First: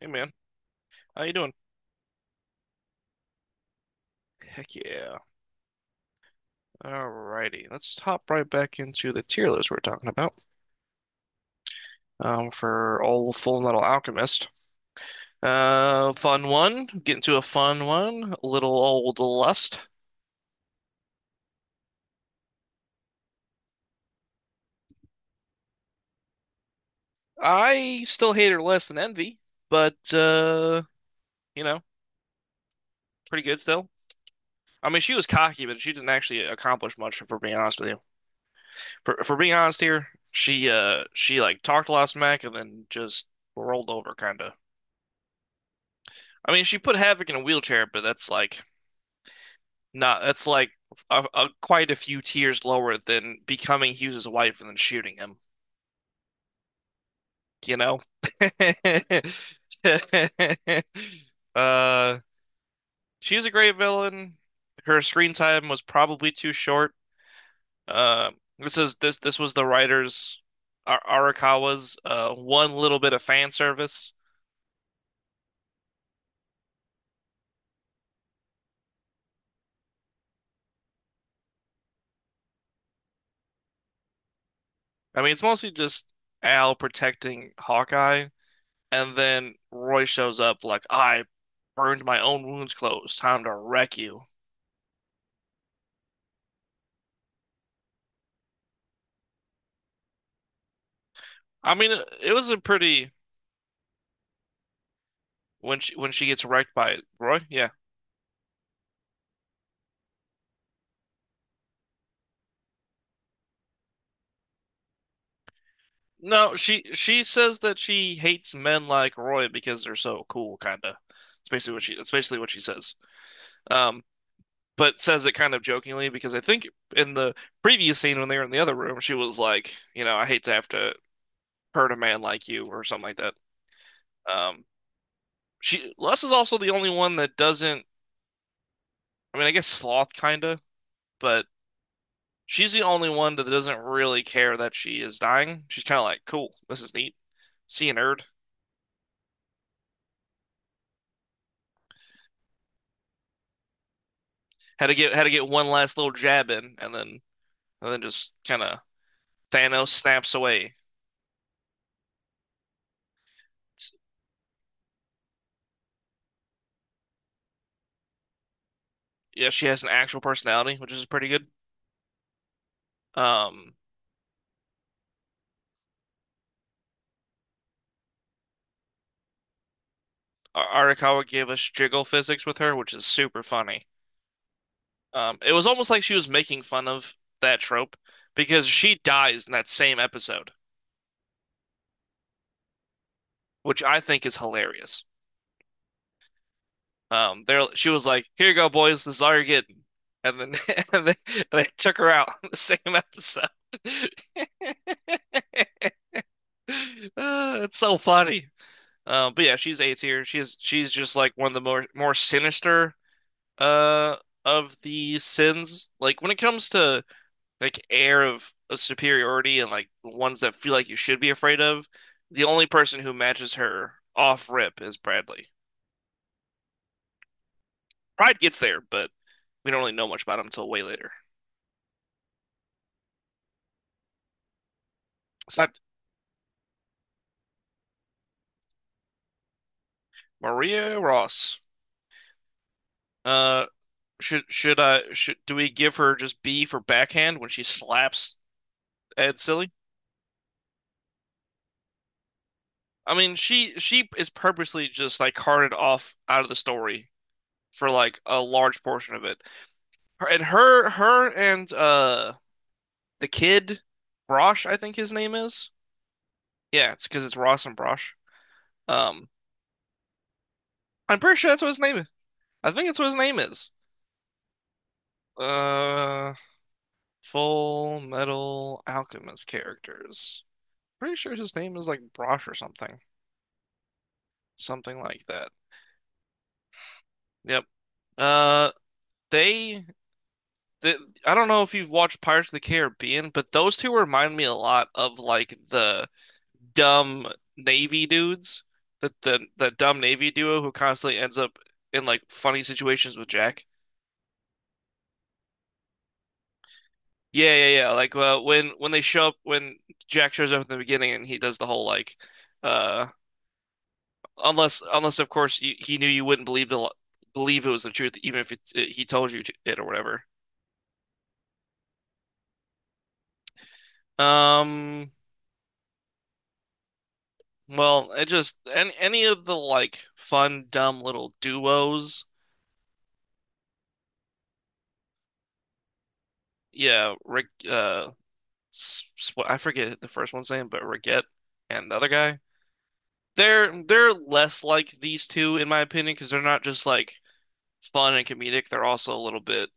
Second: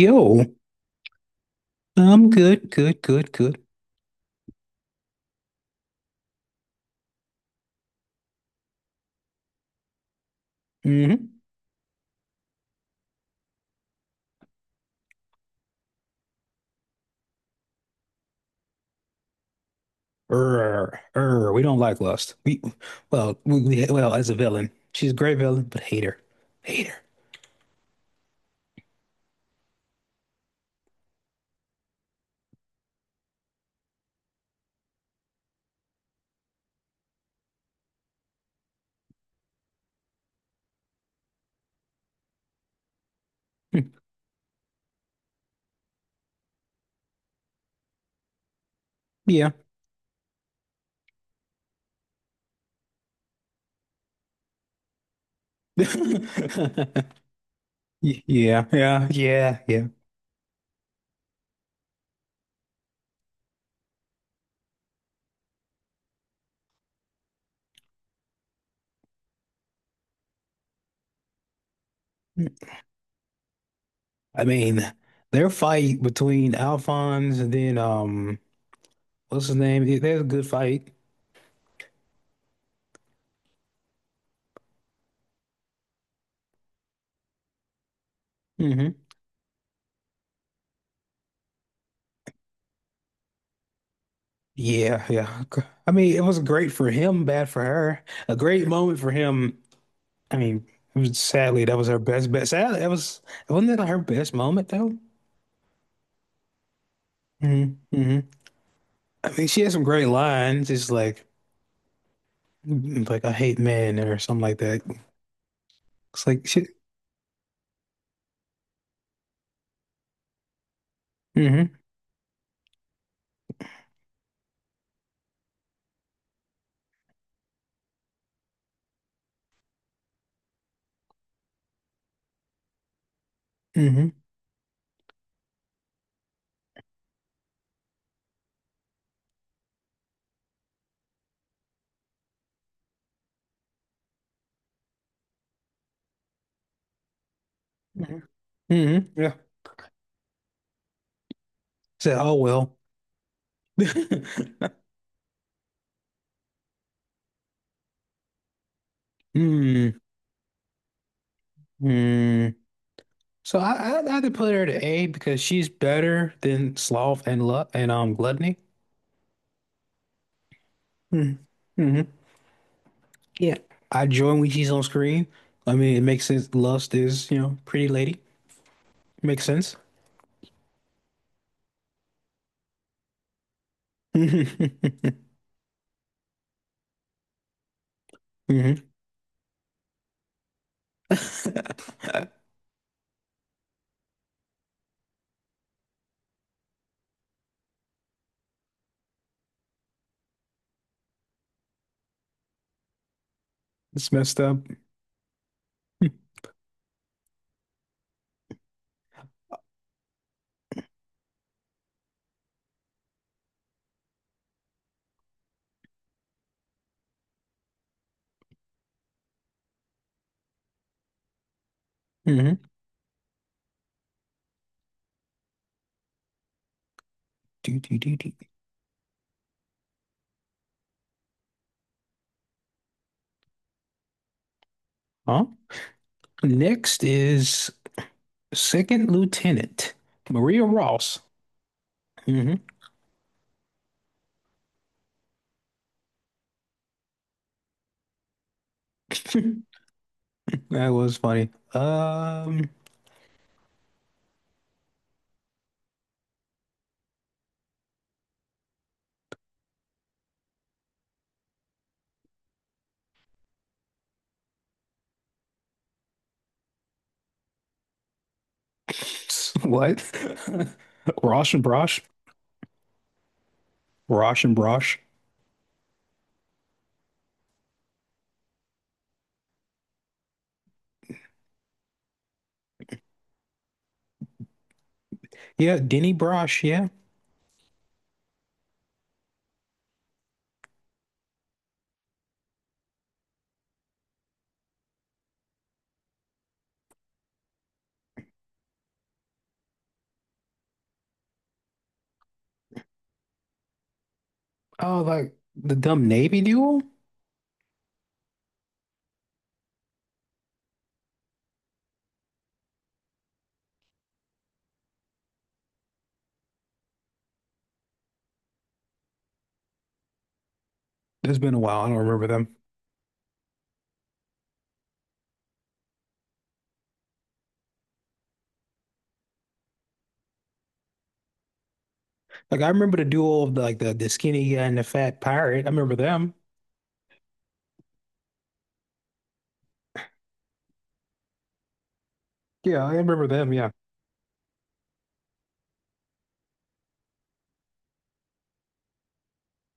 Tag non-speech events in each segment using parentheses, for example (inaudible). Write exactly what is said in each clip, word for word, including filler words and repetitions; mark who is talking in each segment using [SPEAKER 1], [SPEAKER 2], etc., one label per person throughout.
[SPEAKER 1] Hey man, how you doing?
[SPEAKER 2] I'm good, good, good, good.
[SPEAKER 1] Heck yeah. Alrighty, let's hop right back into the tier list we're talking about
[SPEAKER 2] Hmm.
[SPEAKER 1] um, for old Full Metal Alchemist. Uh, fun one. Get into a fun one. Little old Lust.
[SPEAKER 2] Err, err, we don't like Lust. We, well, we, we, well, as a villain, she's a great villain, but hate her, hate her.
[SPEAKER 1] I still hate her less than Envy, but uh, you know, pretty good still. I mean, she was cocky, but she didn't actually accomplish much. If we're being honest with you, for for being honest here, she uh she like talked a lot of smack and then just
[SPEAKER 2] Hmm.
[SPEAKER 1] rolled over, kind of. I mean, she put Havoc in a wheelchair, but that's like
[SPEAKER 2] Yeah.
[SPEAKER 1] no, that's like a, a, quite a few tiers lower than becoming Hughes's wife and then shooting him,
[SPEAKER 2] (laughs)
[SPEAKER 1] you know?
[SPEAKER 2] Y- yeah, yeah, yeah, yeah.
[SPEAKER 1] (laughs) Uh, she's a great villain. Her screen time was probably too short. Uh, this is this this was the writers Ar Arakawa's uh, one little bit of fan service.
[SPEAKER 2] I mean, their fight between Alphonse and then um, what's his name? It- There's a good fight.
[SPEAKER 1] I mean, it's mostly just Al protecting Hawkeye,
[SPEAKER 2] Hmm.
[SPEAKER 1] and then Roy shows up like, I burned my own wounds closed. Time to wreck you.
[SPEAKER 2] Yeah, yeah. I mean, it was great for him, bad for her. A great moment for him. I mean, it was, sadly,
[SPEAKER 1] I
[SPEAKER 2] that was
[SPEAKER 1] mean,
[SPEAKER 2] her best
[SPEAKER 1] it
[SPEAKER 2] bet.
[SPEAKER 1] was a
[SPEAKER 2] Sadly, that
[SPEAKER 1] pretty
[SPEAKER 2] was — wasn't that her best moment though?
[SPEAKER 1] when she when she gets wrecked by it, Roy.
[SPEAKER 2] Hmm.
[SPEAKER 1] Yeah.
[SPEAKER 2] Hmm. I mean, she had some great lines. It's like, like I hate men or something like that. It's like
[SPEAKER 1] No,
[SPEAKER 2] she.
[SPEAKER 1] she she says that she hates men like Roy because they're so cool, kinda. It's
[SPEAKER 2] Hmm.
[SPEAKER 1] basically what she that's basically what she says. Um, but says it kind of jokingly because I think in the previous scene when they were in the other room, she was like, you know, I hate to have to hurt a man like you or something like that.
[SPEAKER 2] Hmm.
[SPEAKER 1] Um, she Les is also the only one that doesn't. I mean, I guess sloth kinda, but she's the only one that doesn't really care that she is dying. She's kind of like, cool, this is neat. See you,
[SPEAKER 2] Hmm.
[SPEAKER 1] nerd.
[SPEAKER 2] Hmm. Yeah. Said, oh well. (laughs)
[SPEAKER 1] Had to get had to get one last little jab in, and then and then just kind of Thanos
[SPEAKER 2] Mm,
[SPEAKER 1] snaps away.
[SPEAKER 2] mm. So I, I I had to put her to A because she's better than Sloth and Lu and um Gluttony.
[SPEAKER 1] Yeah, she has an actual personality, which is pretty
[SPEAKER 2] Mm-hmm.
[SPEAKER 1] good.
[SPEAKER 2] Mm-hmm. Yeah,
[SPEAKER 1] Um,
[SPEAKER 2] I join when she's on screen. I mean, it makes sense. Lust is, you know, pretty lady. Makes sense.
[SPEAKER 1] Ar- Arakawa gave us jiggle physics with her, which is super funny.
[SPEAKER 2] (laughs)
[SPEAKER 1] Um, it was almost like she was making fun of that trope because
[SPEAKER 2] Hmm. (laughs)
[SPEAKER 1] she dies in that same episode, which I think is hilarious. Um, there she was like, "Here you go, boys. This is all you're getting." And then (laughs) and they, they took her out (laughs) in the same episode.
[SPEAKER 2] It's
[SPEAKER 1] (laughs)
[SPEAKER 2] messed up.
[SPEAKER 1] Uh, it's so funny. Um, but yeah, she's A tier. She's she's just like one of the more more sinister uh of the sins. Like when it comes to like air of, of superiority and like ones that feel like you should be afraid of, the
[SPEAKER 2] Hmm.
[SPEAKER 1] only person who matches her off rip is Bradley.
[SPEAKER 2] Do, do, do, do.
[SPEAKER 1] Pride gets there, but we don't really know much about him until way later.
[SPEAKER 2] Huh?
[SPEAKER 1] It's not
[SPEAKER 2] Next is Second Lieutenant Maria
[SPEAKER 1] Maria
[SPEAKER 2] Ross.
[SPEAKER 1] Ross.
[SPEAKER 2] Hmm.
[SPEAKER 1] Uh, should should I should do we give her just B for backhand when she slaps Ed
[SPEAKER 2] (laughs)
[SPEAKER 1] Silly?
[SPEAKER 2] That was funny. Um,
[SPEAKER 1] I mean, she she is purposely just like carted off out of the story for like a large portion of it. Her, and her her and uh the kid Brosh, I think his name is. Yeah, it's because it's Ross and Brosh. Um,
[SPEAKER 2] (laughs) what?
[SPEAKER 1] I'm
[SPEAKER 2] (laughs)
[SPEAKER 1] pretty sure
[SPEAKER 2] Rosh
[SPEAKER 1] that's
[SPEAKER 2] and
[SPEAKER 1] what his name
[SPEAKER 2] Brosh?
[SPEAKER 1] is. I think that's what his name is.
[SPEAKER 2] Rosh and Brosh?
[SPEAKER 1] Uh, Full Metal Alchemist characters. Pretty sure his name is like Brosh or something, something like that.
[SPEAKER 2] Yeah, Denny Brosh. Yeah.
[SPEAKER 1] Yep. Uh, they, the I don't know if you've watched Pirates of the Caribbean, but those two remind me a lot of like the dumb Navy dudes, the the the dumb Navy duo who constantly ends up in like funny situations with Jack.
[SPEAKER 2] Oh, like the dumb Navy duo?
[SPEAKER 1] Yeah, yeah, yeah. Like uh, when when they show up, when Jack shows up in the beginning, and he does the whole like, uh, Unless, unless of course you, he knew you wouldn't believe the believe it was the truth, even if it, it- he told you to, it or whatever.
[SPEAKER 2] It's been a while. I don't remember them.
[SPEAKER 1] Um, well, it just any any of the like fun, dumb little duos.
[SPEAKER 2] Like I remember the duo of the, like the the skinny guy and the fat pirate. I remember them.
[SPEAKER 1] Yeah, Rick. Uh, sw- I forget the first one's name, but Rickett and the other guy.
[SPEAKER 2] Yeah, I remember them. Yeah.
[SPEAKER 1] They're they're less like these two in my opinion because they're not just like fun and comedic. They're also a little bit.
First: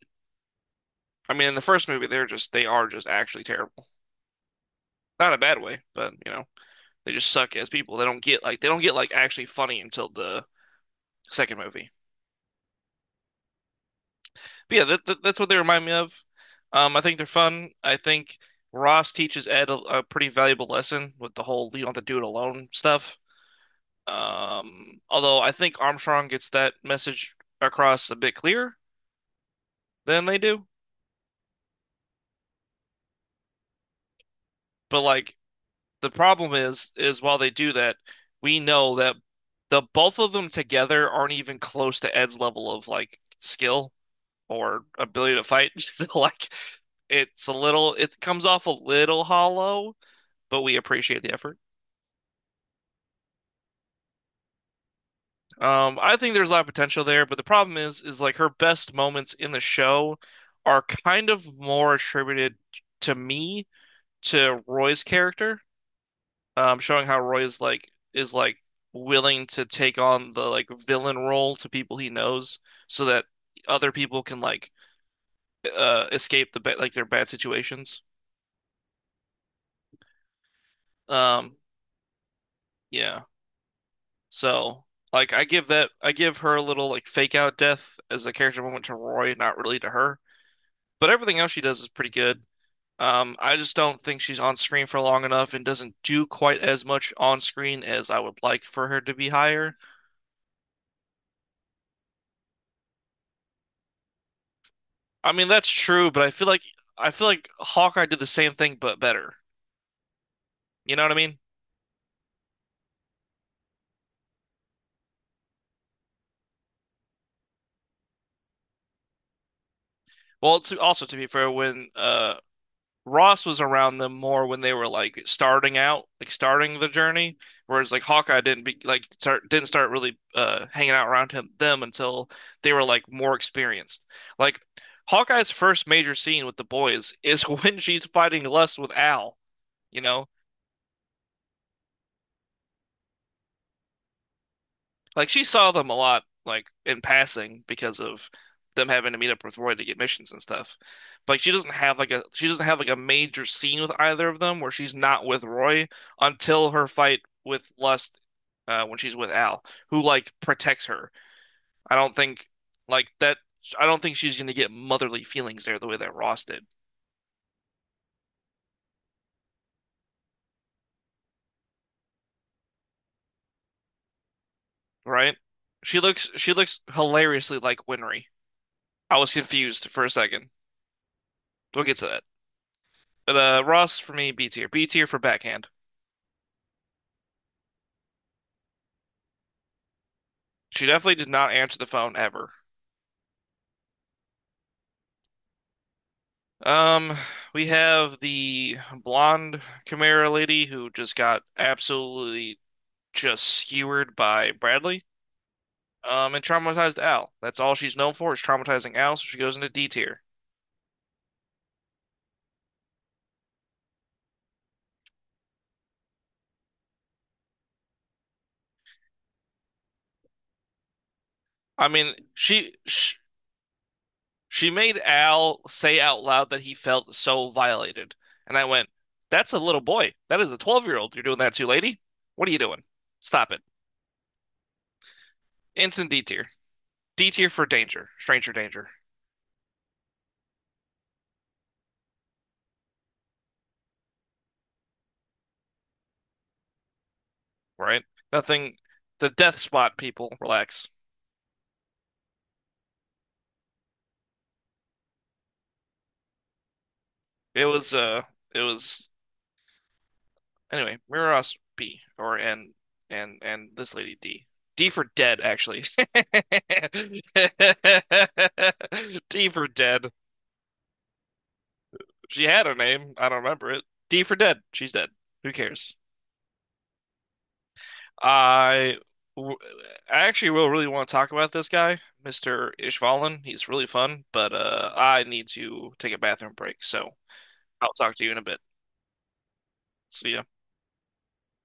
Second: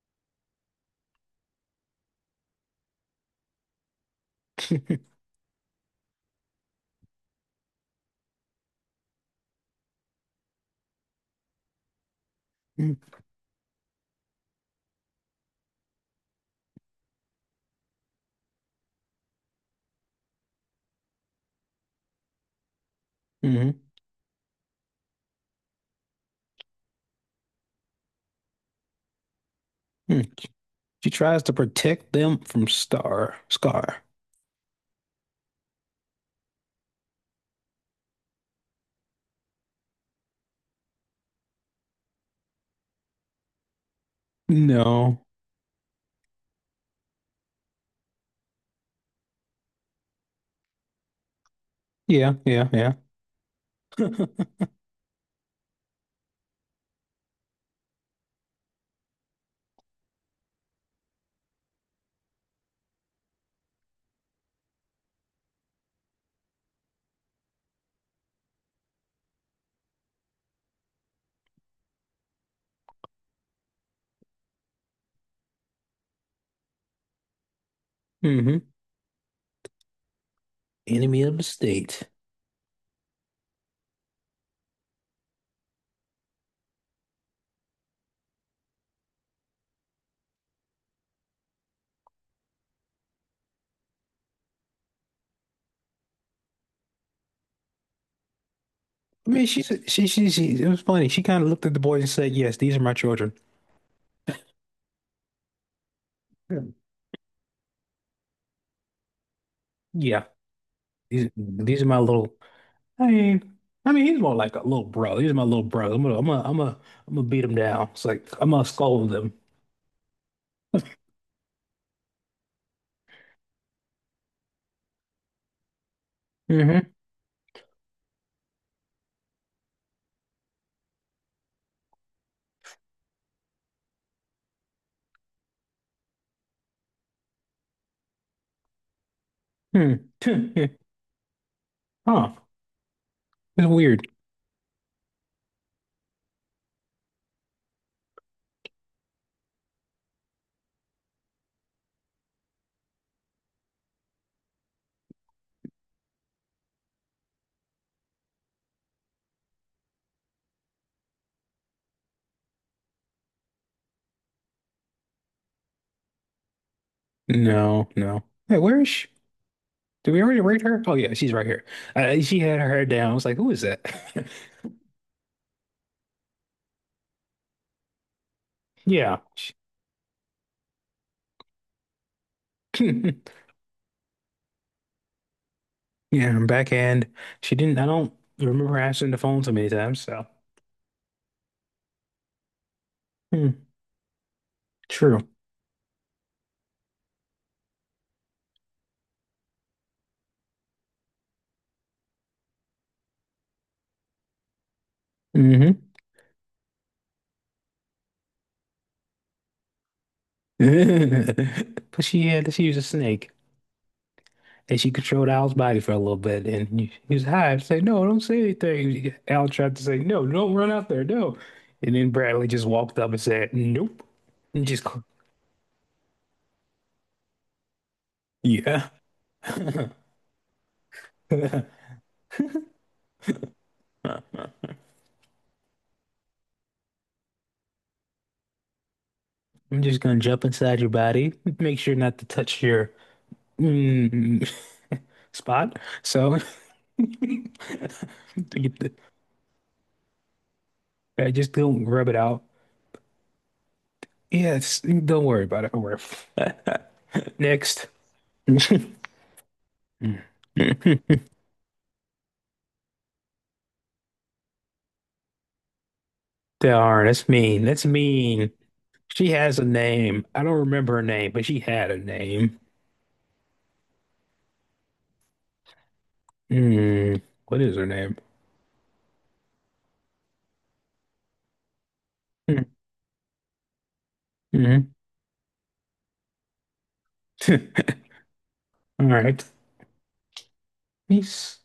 [SPEAKER 1] I mean, in the first movie, they're just they are just actually terrible.
[SPEAKER 2] (laughs)
[SPEAKER 1] Not a bad way, but you know. They just suck as people. They don't get like they don't get like actually funny until the second movie. But yeah, that, that, that's what they remind me of. Um, I think they're fun. I think Ross teaches Ed a, a pretty valuable lesson with the whole you don't have to do it alone stuff.
[SPEAKER 2] Hmm.
[SPEAKER 1] Um, although I think Armstrong gets that message across a bit clearer than they do.
[SPEAKER 2] She tries to protect them from Star Scar.
[SPEAKER 1] But like the problem is is while they do that, we know that the both of them together aren't even close to Ed's level of like skill. Or
[SPEAKER 2] No.
[SPEAKER 1] ability to fight. (laughs) Like it's a little, it comes off a little hollow, but we appreciate the effort.
[SPEAKER 2] Yeah. Yeah. Yeah. (laughs)
[SPEAKER 1] Um, I think there's a lot of potential there, but the problem is, is like her best moments in the show are kind of more attributed to me to Roy's character, um, showing how Roy is like is like willing to take on the like villain role to people he knows, so that other people can like uh, escape the ba- like their bad situations.
[SPEAKER 2] Hmm. Enemy of the
[SPEAKER 1] Um,
[SPEAKER 2] state.
[SPEAKER 1] yeah. So, like, I give that, I give her a little like fake out death as a character moment to Roy, not really to her. But everything else she does is pretty good. Um, I just don't think she's on screen for long enough and doesn't do quite as much on screen as I would like for her to be
[SPEAKER 2] I mean, she
[SPEAKER 1] higher.
[SPEAKER 2] said- she she she. It was funny. She kind of looked at the boys and said, "Yes, these are my children."
[SPEAKER 1] I mean, that's true, but I feel
[SPEAKER 2] Yeah.
[SPEAKER 1] like I feel like Hawkeye did the same thing but better.
[SPEAKER 2] Yeah.
[SPEAKER 1] You know what I
[SPEAKER 2] these
[SPEAKER 1] mean?
[SPEAKER 2] these are my little — I mean, I mean, he's more like a little bro. He's my little brother. I'm gonna, I'm gonna, I'm gonna, I'm gonna beat him down. It's like I'm gonna scold him.
[SPEAKER 1] Well, to, also to be fair, when uh Ross was around them more when they were like starting out, like starting the
[SPEAKER 2] Mm-hmm.
[SPEAKER 1] journey, whereas like Hawkeye didn't be like start didn't start really uh hanging out around him them until they were like more experienced. Like Hawkeye's first major scene with the boys is (laughs) when she's fighting lust with Al, you know?
[SPEAKER 2] Hmm. (laughs) Huh. It's weird.
[SPEAKER 1] Like she saw them a lot, like in passing because of them having to meet up with Roy to get missions and stuff. But like, she doesn't have like a she doesn't have like a major scene with either of them where she's not with Roy until her fight with Lust uh, when she's with Al, who like protects her. I don't think like that. I don't think she's gonna get motherly feelings there the way that Ross did,
[SPEAKER 2] No, no. Hey, where is she? Did we already rate her? Oh yeah, she's right here. Uh, she had her hair down. I was like, who is that? (laughs)
[SPEAKER 1] right? She looks she looks hilariously like Winry.
[SPEAKER 2] Yeah.
[SPEAKER 1] I was
[SPEAKER 2] She-
[SPEAKER 1] confused for a second. We'll get to that. But
[SPEAKER 2] (laughs)
[SPEAKER 1] uh, Ross for me, B tier. B tier for backhand.
[SPEAKER 2] Yeah, her backhand. She didn't. I don't remember her answering the phone so many times. So,
[SPEAKER 1] She definitely did not answer the phone ever.
[SPEAKER 2] hmm, true.
[SPEAKER 1] Um, we have the blonde Chimera lady who just got absolutely just skewered by Bradley.
[SPEAKER 2] Hmm.
[SPEAKER 1] Um, and traumatized Al. That's all she's known for is traumatizing Al, so she goes into D tier.
[SPEAKER 2] (laughs) But she had. She was a snake. And she controlled Al's body for a little bit, and he he was high. I'd say, "No, don't say anything." Al tried to say, "No, don't run out there, no."
[SPEAKER 1] I
[SPEAKER 2] And then
[SPEAKER 1] mean,
[SPEAKER 2] Bradley just
[SPEAKER 1] she,
[SPEAKER 2] walked up
[SPEAKER 1] she
[SPEAKER 2] and said, "Nope," and
[SPEAKER 1] she
[SPEAKER 2] just,
[SPEAKER 1] made
[SPEAKER 2] cl-
[SPEAKER 1] Al say out loud that he felt so violated, and I
[SPEAKER 2] "Yeah,
[SPEAKER 1] went, "That's a
[SPEAKER 2] (laughs)
[SPEAKER 1] little boy. That is a twelve-year-old. You're doing that
[SPEAKER 2] I'm
[SPEAKER 1] to, lady. What are you doing? Stop it." Instant D tier. D tier for danger, stranger danger.
[SPEAKER 2] just gonna jump inside your body. Make sure not to touch your mm, (laughs) spot." So, (laughs)
[SPEAKER 1] Right? Nothing.
[SPEAKER 2] get the-
[SPEAKER 1] The death spot people, relax.
[SPEAKER 2] I just don't rub it out. Yes, don't worry about it. Don't worry. (laughs)
[SPEAKER 1] It
[SPEAKER 2] Next.
[SPEAKER 1] was uh, it was anyway.
[SPEAKER 2] (laughs) (laughs)
[SPEAKER 1] Miraros B or and and and this lady D. D for dead, actually.
[SPEAKER 2] They are. That's mean. That's mean. She
[SPEAKER 1] (laughs) D
[SPEAKER 2] has a
[SPEAKER 1] for dead.
[SPEAKER 2] name. I don't remember her name, but she had a
[SPEAKER 1] She
[SPEAKER 2] name.
[SPEAKER 1] had a name. I don't remember it. D for dead. She's dead. Who cares?
[SPEAKER 2] Hmm. What is her name?
[SPEAKER 1] I w- I actually will really want to talk about this guy, mister Ishvalan. He's really fun, but
[SPEAKER 2] Mm-hmm.
[SPEAKER 1] uh, I need to take a bathroom break, so I'll
[SPEAKER 2] (laughs)
[SPEAKER 1] talk to you in a bit.
[SPEAKER 2] All right.
[SPEAKER 1] See ya.
[SPEAKER 2] Peace.